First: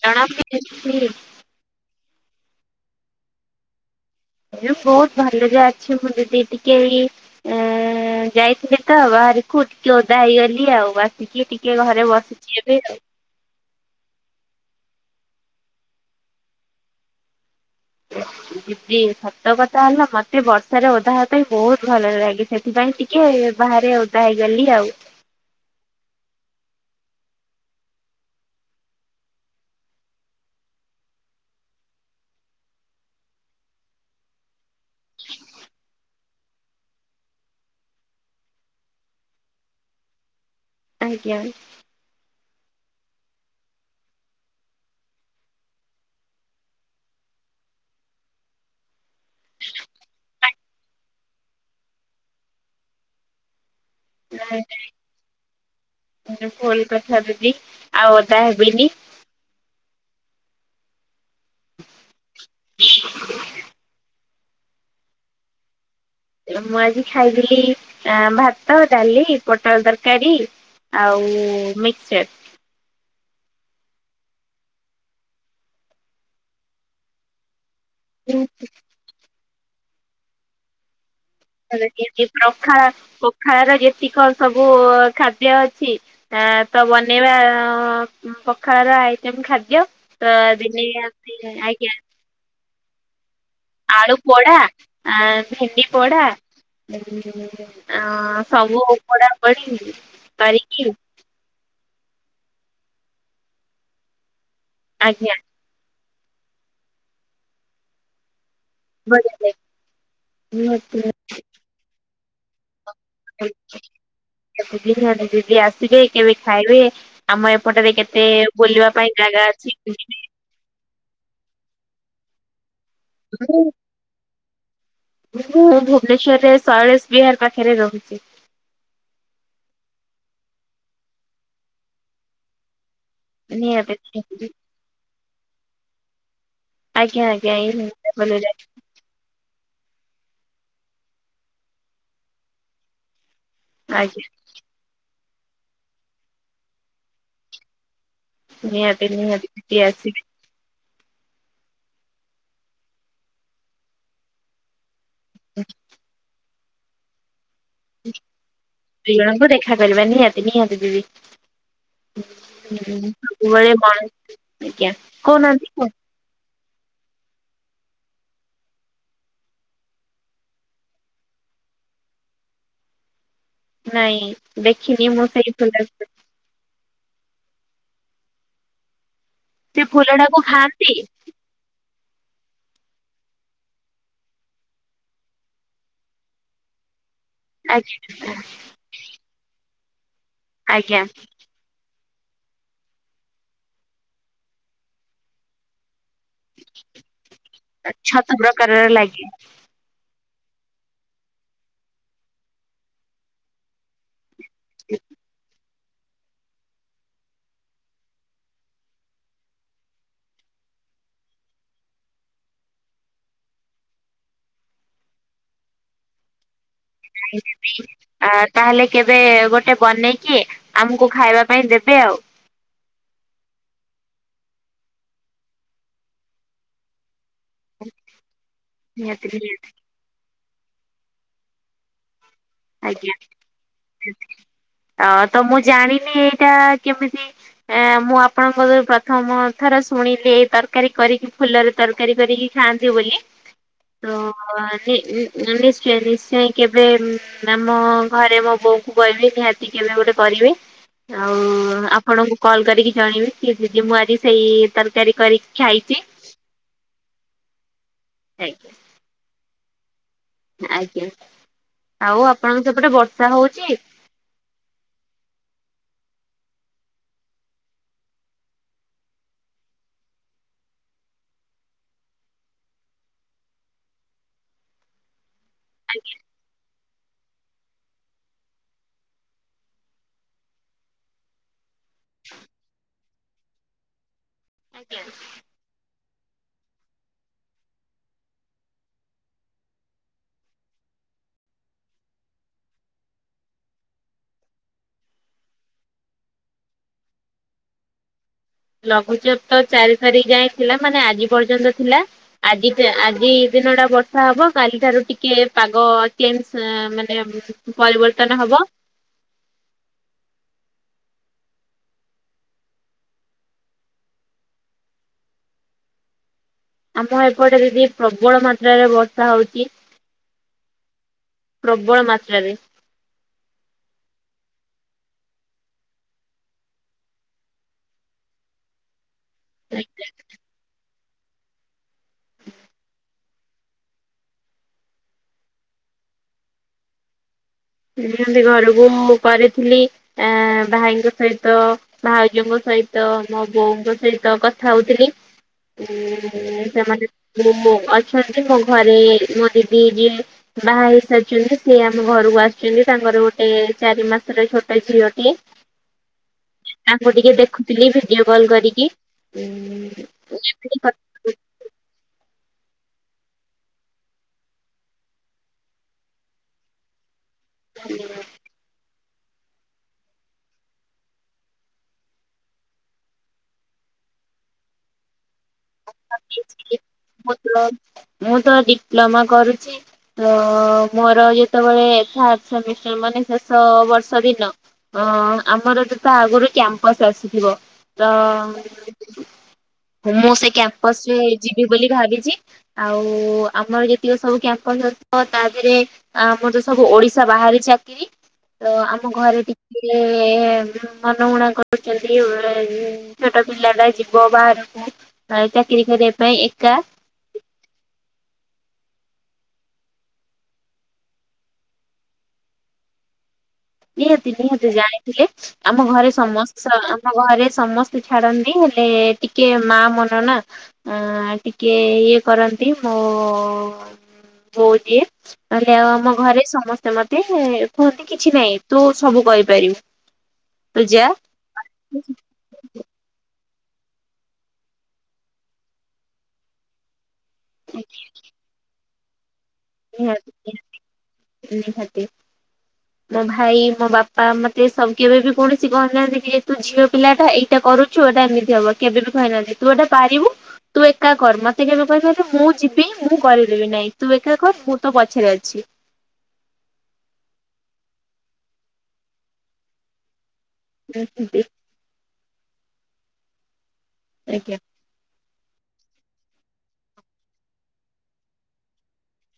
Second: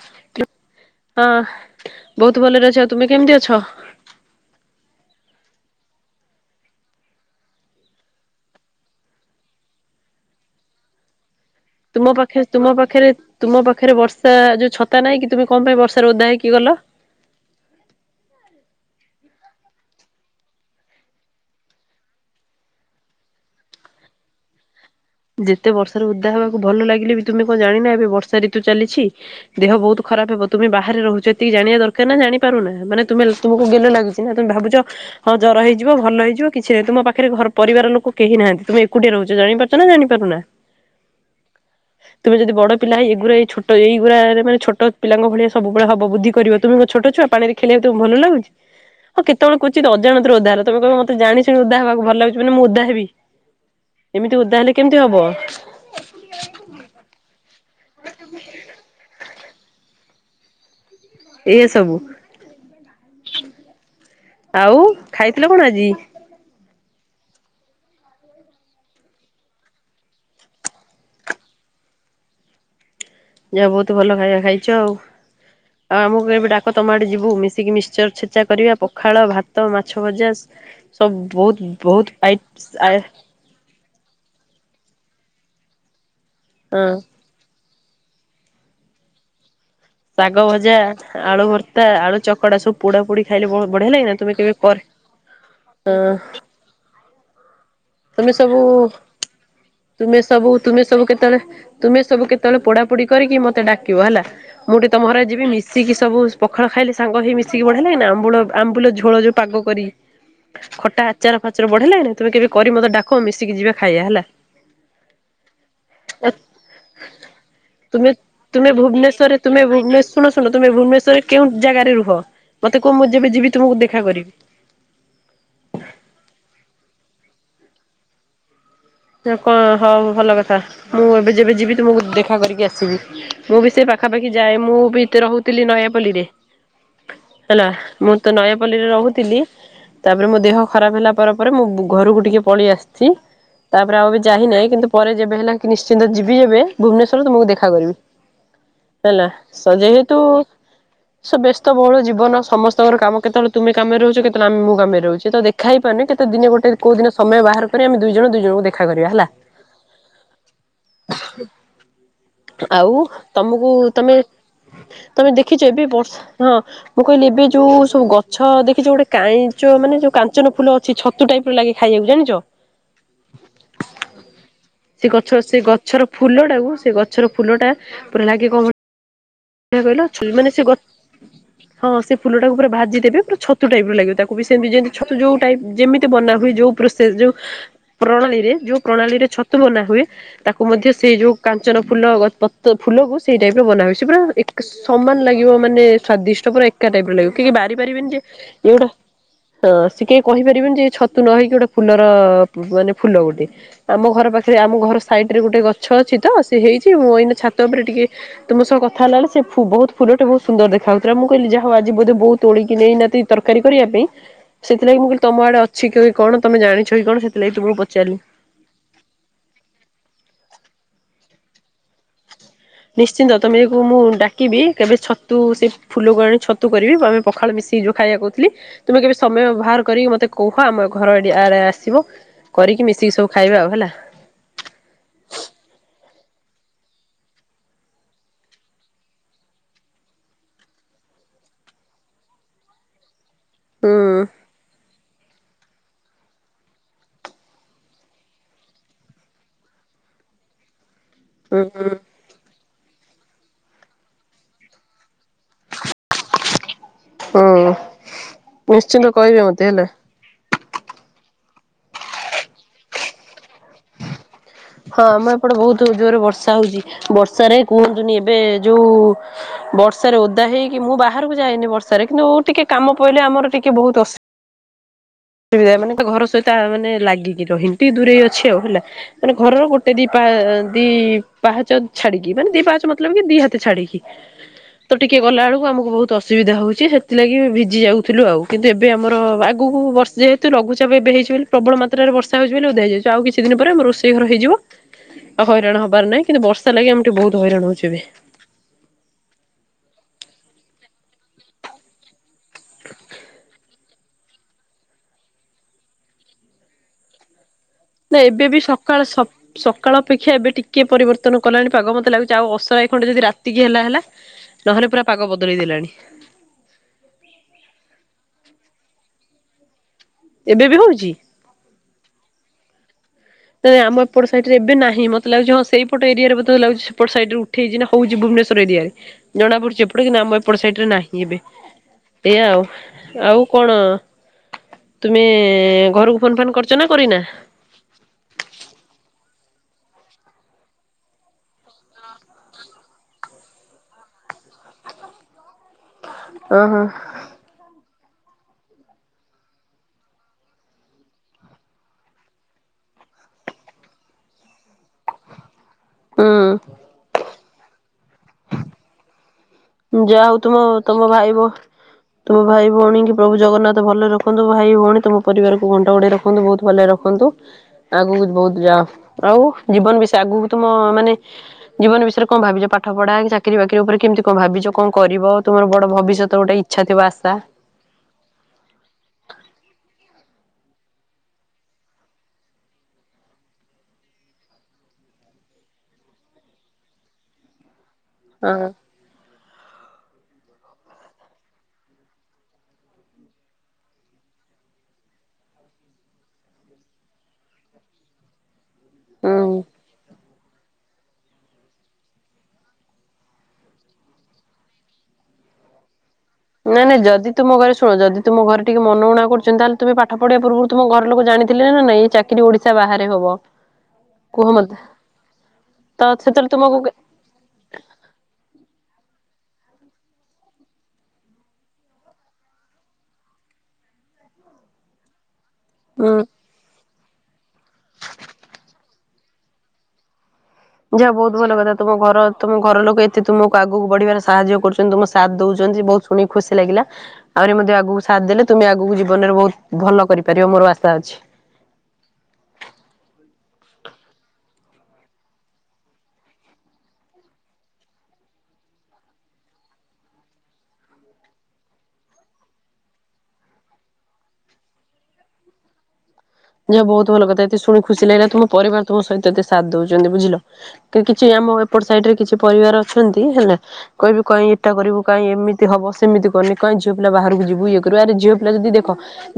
ଜଣା [unintelligible] ବୋହୁତ ଭଲରେ ଅଛି ଆଉ ତୁମେ କେମିତି ଅଛ? ଏଇ ବୋହୁତ ଭଲରେ ଅଛି ମୁଁ ଦିଦି ଟିକେ ଇଁ-ଯାଇଥିଲି ବା ବାରିକୁ ଟିକେ ଓଦା ହେଇଗଲି ଆଉ ଆସିକି ଟିକ୍ ତୁମ ପାଖରେ ତୁମ ପାଖରେ ତୁମ ପାଖରେ ବର୍ଷା ଯୋଉ ଛତା ନାଇଁ କି। ତୁମେ କଣ ପାଇଁ ବର୍ଷାରେ ଓଧା ହେଇକି ଗଲ। ଦିଦି ସତ କଥା ହେଲା ମତେ ବର୍ଷାରେ ଓଧାହ ପାଇଁ ବହୁତ ଭଲରେ ଲାଗେ ସେଥିପାଇଁ। ଟିକେ ବାହାରେ ଓଦା ହେଇଗଲି ଆଉ। ଯେତେ ବର୍ଷାରେ ଉଦା ହେବାକୁ ଭଲ ଲାଗିଲେ ବି ତମେ କଣ ଜାଣିନ ଏବେ ବର୍ଷା ଋତୁ ଚାଲିଛି ଦେହ ବହୁତ ଖ। ଖରାପ ହବ ତୁମେ ବାହାରେ ରହୁଛ ଏତିକି ଜାଣିବା ଦର ନା ଜାଣିପାରୁ ନା ମାନେ ତମେ ତୁମକୁ ଗେଲ ଲାଗୁଛି ନା ତମେ ଭାବୁଛ। ହଁ ଜର ହେଇଯି ଭଲ ହେଇଯିବ କିଛି ନାହିଁ ତୁମ ପାଖରେ ଘ ପରିବାର ଲୋକ କେହି ନାହାନ୍ତି ତମେ ଏକୁଟିଆ ରହୁଛ ଜାଣିପାରୁଛ। ନା ଜାଣିପାରୁନା। ଆଜ୍ଞା। ତୁମେ ଯଦି ବଡ଼ ପିଲା ଏଇଗୁରା ଏଇ ଏଇଗୁରା ମାନ ଛୋଟ ପିଲା ଭଳିଆ ସବୁବେ ହବ ବୁଦ୍ଧିିକରିବ ତୁମେ ଛୋଟ ଛୁଆ ପାଠ। ବର୍ଷା ରେ ଖେଳିବାକୁ ତ ଭଲ ଲାଗୁଛି। ହଁ କେତବେଳେ ଅଜାଣତରେ ଓଦା ହେଲ ତମେ କଣ ମତେ ଜାଣିଚ କି ମୋତେ ଓଦା ହେବାକୁ ଭଲ ଲାଗୁଚି ମାନ ମୁଁ ଓଦା ହେବି। [inaudible] ନାଇଁ ହେଲେ କେମିତି ହବ ନାଇଁ ଭୁଲ କଥା ଦିଦି। ଆଉ ଓଦା ହେବିନି। ଏଇଆ ସବୁ। ଆଉ ଖାଇଥିଲ କଣ ଆଜି। ମୁଁ ଆଜି ଖାଇଥିଲି ଭାତ ଡାଲି ପୋଟଳ ତରକାରୀ। ଆଉ ମିକ୍ସଚର। ଯାହା ବହୁତ ଭଲ ଖାଇବା ଖାଇଛ ଆଉ ଆଉ ଆମକୁ ଏବେ ଡାକ ତମ ଆଡେ ଯିବୁ ମିଶିକି ମିଶ। ଚର ଛେଚା କରିବା ପଖାଳ ଭାତ ମାଛ ଭଜା। ସବୁ ବହୁତ ବହୁତ ଆଇ ପଖାଳ ପଖାଳ ର ଯେତିକ ସବୁ ଖାଦ୍ୟ ଅଛି। ଆଁ ତ ବନେଇବା ପଖାଳ ର ଆଇଟମ ଖାଦ୍ୟ। ଶାଗ ଭଜା ଆଜ୍ଞ ଆଳୁ ଭର୍ତ୍ତା ଆଜ୍ଞା। ଆଳୁ ଚକଡା ସବୁ ପୋଡା ପୋଡି ଖାଇଲେ ବଢିଆ ଲାଗେ ନା ଆଳୁ ତୁମେ କେବେ ପୋଡା କରେ ଆ ଭେଣ୍ଡି ପୋଡା। ହଁ ତୁମେ ଅଁ ସବୁ ପୋଡା ପୋଡି ତୁମେ ସବୁ ତୁମେ କରିକି। ସବୁ କେତେବେଳେ ତୁମେ ସବୁ କେତେବେଳେ ପୋଡା ପୋଡି କରିକି ମତେ ଡାକିବ ହେଲା ମୁଁ ଟିକେ ତମ ଘରେ ଆଜ୍ଞା ଯିବି ମିଶିକି। ସବୁ ପଖାଳ ଖାଇଲେ ସାଙ୍ଗ ହୋଇଇ ମିଶିକି ବଢିଆ ଲାଗେନା ଆମ୍ବୁଲ। ଆମ୍ବୁଲ ଝୋଳ ଯୋଉ ପାଗ କରି ଖଟା ନିହାତି ଆଚାର ଫାଚାର ବଢିଆ ଲାଗେନା? ତମେ କେବେ କରି ମୋତେ ଡା। କୁହ ମିଶିକି ଯିବା ଖାଇବା ହେଲା। ଦିଦି ଆସିବେ କେବେ ଖାଇବେ ଆମ ଏପଟରେ କେତେ ବୁଲିବା ପାଇଁ ଜାଗା। ଅଛି ତମେବନେଶ ଶୁଣ ଶୁଣ ତମେ ଭୁବନେଶ୍ୱରରେ କେଉ ଜାଗାରେ ରୁହ ମତେ କୁହ ମୁଁ ଯେବେ ଯିବି ତମକୁ ଦେଖା କରିବି। ମୁଁ ଭୁବନେଶ୍ଵରରେ ଶୈଳଶ ବିହାର ପାଖରେ ରହୁଛି। କଣ ହଉ ଭଲ କଥା ମୁଁ ଏବେ ଯେବେ ଯିବି ତୁମକୁ ଦେଖା କରିକି ଆସିବି। ମୁଁ ବି ସେ ନିହାତି ପାଖାପାଖି ନିହାତି। ଯାଏ ମୁଁ ବି ତବରହୁଥିଲି ନୟାପଲ୍ଲୀରେ। ଆଜ୍ଞା ଆଜ୍ଞା ହେଲା ଏଇ ମୁଁ ତ ଭଲରେ ନୟାପଲ୍ଲୀରେ ରହୁଥିଲି। ତାପରେ ମୋ ଦେହ ଖରାପ ହେଲା ପରେ ପରେ ମୁଁ ଘରକୁ ଟିକେ ପଳେଇ ଆସିଛି। ତାପରେ ଆଉ ବି ଆଜ୍ଞା ଯାଇନାହିଁ କିନ୍ତୁ ପରେ ଯେବେ ହେଲା କି ନିଶ୍ଚିନ୍ତ ଯିବି ଯେବେ ଭୁବନେଶ୍ୱରରୁ ତୁମକୁ ଦେଖା କରିବି। ନିହାତି ହେଲା ନିହାତି ସ ଦିଦି ଯେହେତୁ। ଆସିବେ ସୋ ବ୍ୟସ୍ତ ବହୁଳ ଜୀବନ ସମସ୍ତଙ୍କର କାମ କେତେବେଳେ ତୁମେ କାମରେ ରହୁଛ କେତେବେଳେ ଆମେ ମୁଁ କାମରେ ରହୁଛି। ତ ଦେଖାହେଇ ପାରୁନି କେତେ ଦିନ ଗୋଟେ କୋଉ ଦିନ ସମୟ ବାହାର କରି ଆମ ଦୁଇ ଜଣ ଦୁଇ ଜଣ। ଦୁଇ ଜଣଙ୍କୁ ଦେଖା କରିବା ନିହାତି ନିହାତି ଦିଦି। ଆଉ ହୁଁ ତମକୁ ସବୁବେଳେ ମଣି ତମେ ଆଜ୍ଞା ତମେ କହୁନାହାନ୍ତି ଦେଖିଛ ଏବେ କୁହ। ବର୍ଷା ହଁ ମୁଁ କହିଲି ଏବେ ଯୋଉ ସବୁ ଗଛ ଦେଖିଛ ଗୋଟେ କାଇଚ ମାନେ ଯୋଉ କାଞ୍ଚନ ଫୁଲ ଅଛି ଛତୁ ଟାଇପ୍। ଭୋ ଲାଗେ ଖାଇବାକୁ ଜାଣିଛ। ନାଇଁ ଦେଖିନି ସେ ମୁଁ ଗଛ ସେଇ ସେ ଫୁଲ ଗଛର ଫୁଲ ଟାକୁ ସେ ଗଛ। ଗଛର ଫୁଲଟା ପୁରା ଲାଗି କମ। ସେ କହିଲା ଫୁଲ ଟାକୁ ମାନେ ସେ ଗ ଖାଆନ୍ତି? ହଁ ସେ ଫୁଲଟାକୁ ପୁରା ଭାଜି ଦେବେ ପୁରା ଛତ। ଛତୁ ଟାଇପ ର ଲାଗିବ ତାକୁ ବି ସେମତି ଯେମିତି ଛତୁ ଯୋଉ ଟାଇପ ଯେମିତି ବନାହୁଏ ଯୋଉ ପ୍ରୋସେସ ଯୋଉ। ଆଜ୍ଞା ପ୍ରଣାଳୀରେ ଯୋଉ ପ୍ରଣାଳୀରେ ଛତୁ ବନା ହୁଏ ତାକୁ ମଧ୍ୟ ଆଜ୍ଞା ସେଇ ଯୋଉ କାଞ୍ଚନ। ଫୁଲ ଗ ପ ଫୁଲକୁ ସେଇ ଟାଇପର ବନା ହୁଏ। ସେ ପୁରା ଏକ ସମାନ ଲାଗିବ ମାନେ ସ୍ୱାଦିଷ୍ଟ ପୁରା ଏକା ଟାଇପରେ ଲାଗିବ କି କେହି ବାରି ପାରିବେନି ଯେ ଛତ ପ୍ରକାରର ଏଇଟା ଲାଗେ ହଁ କହିପାରିବେନି ଯେ ଛତୁ ନ ହେଇକି ଗୋଟେ ଫୁଲର ମାନେ ଫୁଲ ଗୋଟେ ଆମ ଘର ପାଖେ ରେ ଆମ ଘର ସାଇଡ ରେ ଗୋଟେ ଗଛ ଅଛି ତ ସେ ହେଇଛି ମୁଁ ଏଇନା ଛାତ ଉପରେ ଟିକେ ତୁମ ସହ ଥା ହେଲାବେଳେ ସେ ଫୁ ବହୁତ ଫୁଲଟା ବହୁତ ସୁନ୍ଦର ଦେଖାଉଥିଲା। ମୁଁ କହିଲି ଯା ହଉ ଆଜି ବୋଧେ ବୋଉ ତୋଳିକି ନେଇନାହାତି ତରକାରୀ କରିବା ସେଥିଲାଗି ମୁଁ କହିଲି ତମ ଆଡେ ଅଛି କି କଣ ତମେ ଜାଣି ତାହେଲେ କେବେ ଗୋଟେ ବନେଇକି ଆମକୁ ଖାଇବା ପାଇଁ ଦେବେ ଆଉ। ନିଶ୍ଚିନ୍ତ ତମକୁ ମୁଁ ଡାକିବି କେବେ ଛତୁ ସେ ଫୁଲକୁ ଆଣେ ଛତୁ କରିବି ଆମେ ପଖାଳ ମିଶିକି ଯୋଉ ଖାଇବା କହୁଥିଲି ତୁମେ କେବେ ନିହାତି ସମୟ ନିହାତି ବାହାର କରିକି ମତେ କୁହ ଆମ ଘର ଏଡି ଇଆଡ଼େ ଆସିବ କରିକି ମିଶିକି ଆଜ୍ଞା ସବୁ ଖାଇବା ଆଉ ହେଲା ତ ମୁଁ ଜାଣିନି ଏଇଟା କେମିତି ଆ ମୁଁ ଆପଣଙ୍କ ପ୍ରଥମ ଥର ଶୁଣିଲି ଏଇ ତରକାରୀ କରିକି ଫୁଲରେ ତରକାରୀ କରିକି ଥାଆନ୍ତି ବୋଲି ହୁଁ ତ ନି୍ଚ ନିଶ୍ଚୟ କେବେ ନା ମୋ ଘରେ ମୋ ବୋଉ କୁ କହିବି ନିହାତି କେବେ ଗୋଟେ କରିବେ ହୁଁ ଆଉ ଆପଣଙ୍କୁ କଲ କରିକି ଜଣେଇବି କିି ଦି ମୁଁ ଆଜି ସେଇ ତରକାରୀ କରିକି ଖାଇଛି। ହୁଁ ଆଜ୍ଞା ନିଶ୍ଚିନ୍ତ କହିବେ ମତେ ହେଲା। ଆଜ୍ଞା ଆଉ ଆପଣଙ୍କ ସେପଟେ ବର୍ଷା ହଉଛି? ହଁ ଆମ ଏପଟେ ବହୁତ ଜୋରରେ ବର୍ଷା ହଉଛି। ବର୍ଷାରେ କୁହନ୍ତୁନି ଏବେ ଯୋଉ ବର୍ଷାରେ ଓଦା ହେଇକି ମୁଁ ବାହାରକୁ ଯାଏନି ବର୍ଷାରେ କିନ୍ତୁ ଟିକେ କାମ ପିଇଲେ ଆମର ଟିକେ ବହୁତ ଅସ ରା ମାନେ ତ ଘର ସହିତ ମାନେ ଲାଗିକି ରହିନି ଟିକେ ଦୂରେଇକି ଅଛି ଆଉ ହେଲା ମାନେ ଘରର ଗୋଟେ ଦି ପା ଦି ପାହାଚ ଛାଡିକି ମାନେ ଦି ପାହାଚ ମତଲବ କି ଦି ହାତେ ଛାଡ଼ିକି। ତ ଆଜ୍ଞା। ଟିକେ ଗଲା ବେଳକୁ ଆମକୁ ବହୁତ ଅସୁବିଧା ହୋଉଛି ସେଥିଲାଗି ଭିଜି ଯାଉଥିଲୁ ଆଉ କିନ୍ତୁ ଏବେ ଆମର ଆଗକୁ ବର୍ଷେ ଯେହେତୁ ଲଘୁଚାପ ଏବେ ହେଇଛି ବୋଲି ପ୍ରବଳ ମାତ୍ରାରେ ବର୍ଷା ହେଛି ବୋଲି ଓଦାଯାଇଛି ଆଉ କିଛି ଦିନ ପରେ ଆମ ରୋଷେଇ ସେ ଘର ହେଇଯିବ ଆଉ ହଇରାଣ ହବାର ନାହିଁ। କିନ୍ତୁ ବର୍ଷା ଲାଗି ଆମେ ଟିକେ ବହୁତ ହଇରାଣ ହଉଛ ଏବେ। ଲଘୁଚେପ ତ ଚାରି ତାରିଖ ଯାଏଁ ଥିଲା ମାନେ ଆଜି ପର୍ଯ୍ୟନ୍ତ ଥିଲା। ଆଜି ଆଜି ଦିନଟା ବର୍ଷ ଶା ହବ କାଲି ଠାରୁ ଟିକେ ପାଗ କେମ ମାନେ ନା ପରିବର୍ତ୍ତନ ଏବେ ବି ହବ ସକାଳ ସକ୍ ସକାଳ ଅପେକ୍ଷା ଏବେ ଟିକେ ପରିବର୍ତ୍ତନ ତ୍ତନ କଲାଣି ପାଗ ମତେ ଲାଗୁଛି ଆଉ ଅସରାଏ ଖଣ୍ଡେ ଯଦି ରାତିକି ହେଲା ହେଲା ନହେଲେ ପୁରା ପାଗ ବଦଳେଇ ଦେଲାଣି। ଆମ ଏପଟେ ଯଦି ପ୍ରବଳ ମାତ୍ରାରେ ବର୍ଷା ହଉଚି ଏବେ ବି ହଉଛି? ପ୍ରବଳ ମାତ୍ରାରେ ତ ଆମ ଏପଟ ସାଇଟରେ ଏବେ ନାହିଁ। ମତେ ଲାଗୁଛି ହଁ ସେଇପଟ ଏରିଆରେ ମତେ ଲାଗୁଚି ସେପଟ ସାଇଟରେ ଉଠେଇଛି ନା ହଉଛି ବୁ ଭୁବନେଶ୍ୱର ଏରିଆରେ ଜଣାପଡୁଛି ଏପଟ କିନ ଆମ ଏପଟ ସାଇଟରେ ନାହିଁ। ଏବେ ଏୟା ଆଉ। ଆଉ କଣ? ତୁମେ ଘରକୁ ଫୋନ୍ ଫାନ୍ କରୁଛ ନା କରିନା? ଏମତି ଘରକୁ ମୁଁ କରିଥିଲି ଆ ଭାଇଙ୍କ ସହିତ ଭାଉଜଙ୍କ ସହିତ ସହିତ ମୋ ବୋଉଙ୍କ ସହିତ କଥା ହଉଥିଲି। ହ ଓହୋ ସେମାନେ ମୋମୋ ଅଲ୍ ମୋ ଘରେ ମୋ ଦିଦି ଯିଏ ବାହା ହେଇସାରିଛନ୍ତି। ସିଏ ଆମ ଘରକୁ ଆସି ତାଙ୍କର ଗୋଟେ ଚାରି ମାସର ଛୋଟ ଝିଅଟେ ହୁଁ। ତାଙ୍କୁ ଟିକେ ଦେଖ ଦେଖୁଥିଲି ଭିଡିଓ କଲ୍ କରିକି। ଯାହା ହଉ ତମ ତମ ଭାଇବୋ ତୁମ ଭାଇ ଭଉଣୀଙ୍କୁ ପ୍ରଭୁ ଜଗନ୍ନାଥ ଭଲରେ ରଖନ୍ତୁ। ଭାଇ ଭଉଣୀ ତୁମ ପରିବାରକୁ ଘଣ୍ଟଘୋଡ଼େଇ ରଖନ୍ତୁ ବହୁତ ଭଲରେ ରଖନ୍ତୁ। ଆଗକୁ ବହୁତ ଯାଅ। ଆଉ ଜୀବନ ବିଷୟରେ ଆଗକୁ ତମ ମାନେ ଜୀବନ ବିଷୟରେ କଣ ଭାବିଛ? ପାଠ ପଢା କି ଚାକିରି ବାକିରି ଉପରେ କେମିତି କଣ ଭାବିଛ କଣ କରିବ? ତୁମର ବଡ ଭବିଷ୍ୟତ ଗୋଟେ ଭାବିଚି ଇଚ୍ଛା ଥିବ ଆଶା ମତଲବ୍ ମୁଁ ତ ଡିପ୍ଲୋମା କରୁଛି। ତ ମୋର ଯେତେବେଳେ ମାନେ ଶେଷ ବର୍ଷ ଦିନ ହଁ ଆମର ତ ତା ଆଗରୁ କ୍ୟାମ୍ପସ ଆସିଥିବ। ତ ହଁ ଘୁମ ସେଇ [unintelligible] ସରେ ଯିବି ବୋଲି ଭାବିଛି ଆଉ ଆମର ଯେତିକ ସବୁ କ୍ୟାମ୍ପସ ଅ ତା ଦେହରେ ଆମର ତ ସବୁ ଓଡିଶା ବାହାରି ଚାକିରି ତ ଆମ ଘରେ ହୁଁ। ଟିକେ ମନଗୁଣା କରୁଛନ୍ତି ଛୋଟ ପିଲା ଟା ଯିବ ବାହାରକୁ। ଆ ନାଇଁ ନାଇଁ ଯଦି ତୁ ମୋ ଘରେ ଶୁଣ ଯଦି ତୁମ ଘରେ ଟିକେ ମନ ଉଣା କରୁଛନ୍ତି ତାହେଲେ ତୁମେ ପାଠ ପଢିବା ପୂର୍ବରୁ ତୁମ ଘର ଲୋକ ଜାଣିଥିଲେ ନାଇଁଇ ଚାକିରି ଓଡିଶା ବାହାରେ ହବ। ନିହାତି କୁହ ନିହାତି ମତେ ଜାଣିଥିଲେ ଆମ ତ ଘରେ ସେତେବେଳେ ସମସ୍ତ ତୁମକୁ ଆମ ଘରେ ସମସ୍ତେ ଛାଡନ୍ତି। ଥିଲେ। ଟିକେ ମା ମନ ନା ଟିକେ ଇଏ କରନ୍ତି ମୋ ବୋଉ ଦିଏ ନହେଲେ ଆଉ ଆମ ହୁଁ। ଘରେ ସମସ୍ତେ ମତେ କୁହନ୍ତି କିଛି ନାହିଁ। ତୁ ସବୁ କରିପାରିବୁ। ତୁ ଯା ଯାହା ବହୁତ ଭଲ କଥା ତମ ଘର ତମ ଘର ଲୋକ ଏତେ ତୁମ ଆଗକୁ ବଢିବାରେ ସାହାଯ୍ୟ କରୁଛନ୍ତି ତମ ସାଥ ଦଉଛନ୍ତି ବହୁତ ଶୁଣିକି ଖୁସି ଲାଗିଲା। ଆହୁରି ମଧ୍ୟ ଆଗକୁ ସାଥ ଦେଲେ ତମେ ଆଗକୁ ଜୀବନରେ ବହୁତ ଭଲ କରିପାରିବ ନିହାତି ମୋର ଆଶା ଅଛି। ନିହାତି ନିହାତି ମୋ ଭାଇ ମୋ ବାପା ମତେ ସ କେବେ ବି କୌଣସି କହିନାହାନ୍ତି କି ଯେ ତୁ ଝିଅ ପିଲାଟା ଏଇଟା କରୁଛୁ ଏଇଟା ଏମିତି ହବ। କେବେ ବି କହିନାହାନ୍ତି ତୁ ଏଟା ପାରିବୁ ତୁ ଏକା କର ମତେ କେବେ କହିବେନି ମୁଁ ଯିବି ମୁଁ କରିଦେବି ନାଇଁ ତୁ କାମ କର ମୁଁ ପଛରେ ଅଛି । ଯା ବହୁତ ଭଲ କଥା ଏତେ ଶୁଣି ଖୁସି ଲାଗିଲା ତୁମ ପରିବାର ତୁମ ସହିତ ଏତେ ସାଥ ଦଉଛନ୍ତି ବୁଝିଲ। କିଛି ଏମିତି ଆମ ଏପଟ ସାଇଡ ରେ କିଛି ପରିବାର ଅଛନ୍ତି ହେଲା କହିବି କାଇଁ ଆଜ୍ଞା ଏଇଟା କରିବୁ କାଇଁ ଏମିତି ହବ ସେମିତି କରନି କାଇଁ ଝିଅ ପିଲା ବାହାରକୁ ଯିବୁ ଇଏ କରିବୁ ଆରେ ଝିଅ ପିଲା ଯଦି ଦେଖ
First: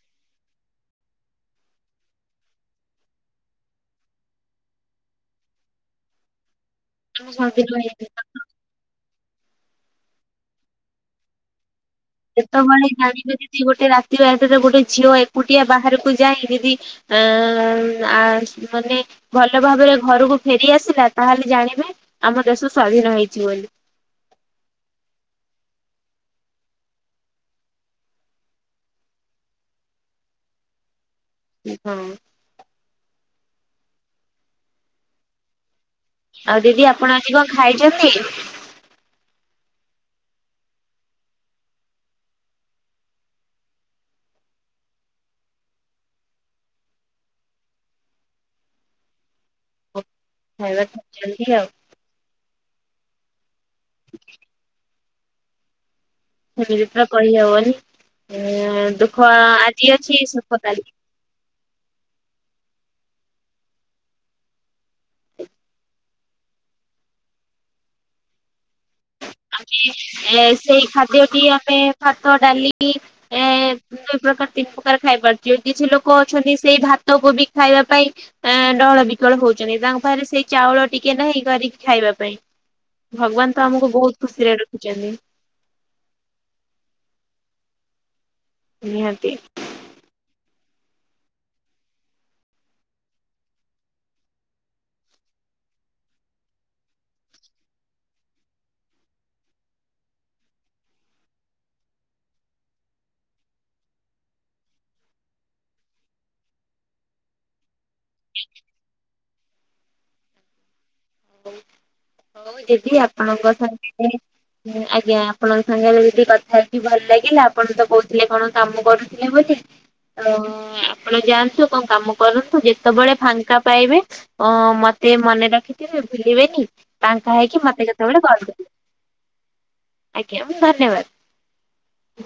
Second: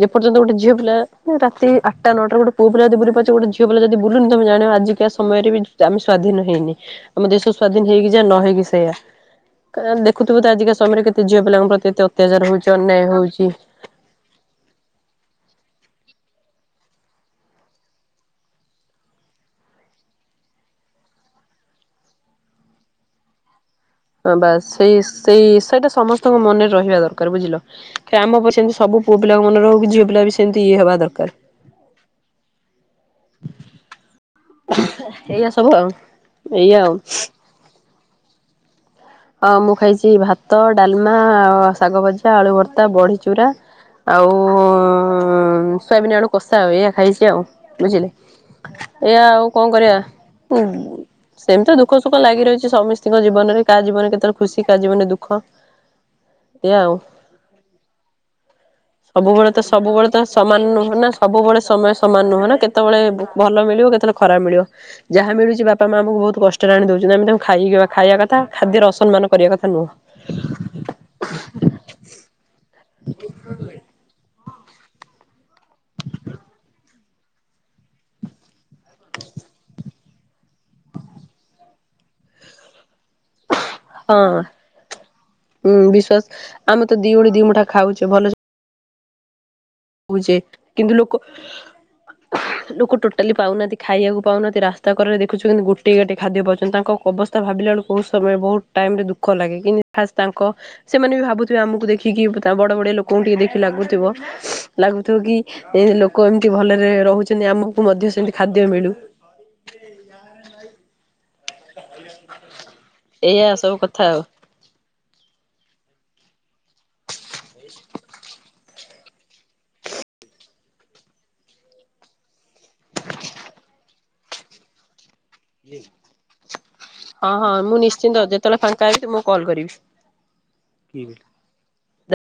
ଯେ ପର୍ଯ୍ୟନ୍ତ ଗୋଟେ ଝିଅ ପିଲା ରାତି ଆଠଟା ନଅଟା ରେ ଗୋଟେ ପୁଅ ପିଲା ଯଦି ବୁଲିପାରୁଛି ଗୋଟ ଝିଅ ପିଲା ଯଦି ବୁଲୁନି ତମେ ଜାଣିବ ଆଜିକା ସମୟରେ ବି ଆମେ ସ୍ୱାଧୀନ ହେଇନେ। ଆମ ଦେଶ ସ୍ଵାଧୀନ ହେଇକି ଯାହା ନ ହେଇକି ସେଇୟା । ଦେଖୁଥିବେ ତ ଆଜିକା ସମୟରେ କେତେ ଝିଅ ପିଲାଙ୍କ ପ୍ରତି ଏତେ ଅତ୍ୟାଚାର ହଉଛି ସେତେବେଳେ ଅନ୍ୟାୟ ଜାଣିବେ ହଉଛି। ଯିଦି ଗୋଟେ ରାତି ଅଧରେ ଗୋଟେ ଝିଅ ଏକୁଟିଆ ବାହାର ଯାଇ ଯଦି ମାନେ ଭଲ ଭାବରେ ଘରକୁ ଫେରି ଆସିଲା ତାହେଲେ ଜାଣିବେ ଆମ ଦେଶ ସ୍ଵାଧୀନ ହେଇଛି ବୋଲି। ହଁ ବାସ୍ ସେଇ ସେଇ ସେଇଟା ସମସ୍ତଙ୍କ ମନରେ ରହିବା ଦରକାର ବୁଝିଲ କାଇଁ ଆମ ଉପରେ ସେମିତି ସବୁ ପୁଅ ପିଲାଙ୍କ ମନରେ ରହୁ କି ଝିଅ ପିଲା ବି ସେମିତି ଇଏ ହେବା ଦରକାର। ହଁ। ଏଇଆ ସବୁ ଆଉ। ଆଉ ଦିଦି ଆପଣ ଆଜି କଣ ଖାଇଚନ୍ତି? ହଁ ମୁଁ ଖାଇଛି ଭାତ, ଡାଲମା, ଶାଗଭଜା, ଆଳୁ ଭର୍ତ୍ତା, ବଢି ଚୁରା ଆଉ ସୋୟାବିନ ଆଳୁ କଷା ଆଉ ଏଇଆ ଖାଇଛି ଆଉ ବୁଝିଲେ? ଏଇଆ ଆଉ କଣ କରିବା ଖାଇବା ଖାଉଛନ୍ତି ଆଉ ସେମିତି ଦୁଃଖ ସୁଖ ଲାଗି ରହିଛି। ସମସ୍ତିଙ୍କ ଜୀବନରେ କାହା ଜୀବନରେ କେତେବେଳେ ଖୁସି କାହା ଜୀବନରେ ଦୁଃଖ। ସେ ଏଇଆ ଆଉ। ପୁରା ପଢି ହବନି। ସବୁବେଳେ ତ ସବୁବେଳେ ତ ସୁଖ ସମାନ କାଲି ନୁହଁ ନା ସବୁବେଳେ ସମୟ ସମାନ ନୁହଁ ନା କେତବେଳେ ଭଲ ମିଳିବ କେତେବେଳେ ଖରାପ ମିଳିବ ଯାହା ମିଳୁଛି ବାପା ମା ଆମକୁ ବହୁତ କଷ୍ଟରେ ଆଣି ଦଉଛ ଆମେ ତାଙ୍କୁ ଖାଇବା ଖାଇବା କଥା ଖାଦ୍ୟରେ ରସ ଆମେ ସେଇ ଖାଦ୍ୟଟି ଆମେ ଭାତ, ଡାଲି ଏ ସେଇ ପ୍ରକାର ତିନି ପ୍ରକାର ଖାଇପାରୁଛି କିଛି ଲୋକ ଅଛନ୍ତି ସେଇ ଭାତକୁ ବି ଖାଇବା ପାଇଁ ଡହଳ ବିକଳ ହଉଛନ୍ତି ତାଙ୍କ ପାଖରେ ସେଇ ଚାଉଳ ଟିକେ ନାହିଁ କରିକି ଖାଇବା ପାଇଁ ଭଗବାନ ତ ଆମକୁ ବହୁତ ହଁ ଖୁସିରେ ରଖିଛନ୍ତି ଉ ବିଶ୍ବାସ ଆମେ ତ ଦି ଓଳି ଦିମୁଠା ଖାଉଛେ ଭଲସେ ନିହାତି। ଯେ କିନ୍ତୁ ଲୋକ ଲୋକ ଟୋଟାଲି ପାଉନାହାନ୍ତି ଖାଇବାକୁ ପାଉନାହାନ୍ତି। ରାସ୍ତା କରରେ ଦେଖୁଛୁ କେମିତି ଗୋଟେଇ ଗାଟେଇ ଖାଦ୍ୟ ପାଉଚନ୍ତି। ତାଙ୍କ କବା ଅବସ୍ତା ଭାବିଲା ବେଳକୁ ବହୁ ସମୟ ବହୁତ ଟାଇମ୍ ରେ ଦୁଃଖ ଲାଗେ। କିନ୍ତୁ ଖାସ୍ ତାଙ୍କ ସେମାନେ ବି ଭାବୁଥିବେ ଆମକୁ ଦେଖିକି ଇଫ୍ ତା ବଡ ବଡିଆ ଲୋକଙ୍କୁ ଟିକେ ଦେଖି ଲାଗୁଥିବ ଲାଗୁଥିବ କି ଏ ଲୋକ ଏମିତି ଭଲରେ ରହୁଛନ୍ତି ଆମକୁ ମଧ୍ୟ ସେମିତି ଖାଦ୍ୟ ମିଳୁ। [unintelligible] ହଉ ଦିଦି ଆପଣଙ୍କ ଏଇଆ ସବୁ କଥା ସାଙ୍ଗରେ ଆଉ ମୁ ଆଜ୍ଞା ଆପଣଙ୍କ ସାଙ୍ଗରେ ଯଦି କଥା ତି ଭଲ ଲାଗିଲା ଆପଣ ତ କହୁଥିଲେ କଣ କାମ କରୁଥିଲେ ବୋଲି। ତ ଆପଣ ଯାଆନ୍ତୁ କଣ କାମ କରନ୍ତୁ ଯେତେବେଳେ ଫାଙ୍କା ପାଇବେ ଅ, ମ ସେ ମନେ ରଖିଥିବେ ଭୁଲିବେନି। ହଁ, ଫାଙ୍କା ହଁ, ହେଇକି ମୁଁ ମତେ କେତେବେଳେ ନିଶ୍ଚିନ୍ତ କଲ୍ ଯେତେବେଳେ କରିବେ ଫାଙ୍କା ହେବି ତୁମକୁ କଲ୍ ଆଜ୍ଞା ଧନ୍ୟବାଦ। କରିବି। ଦ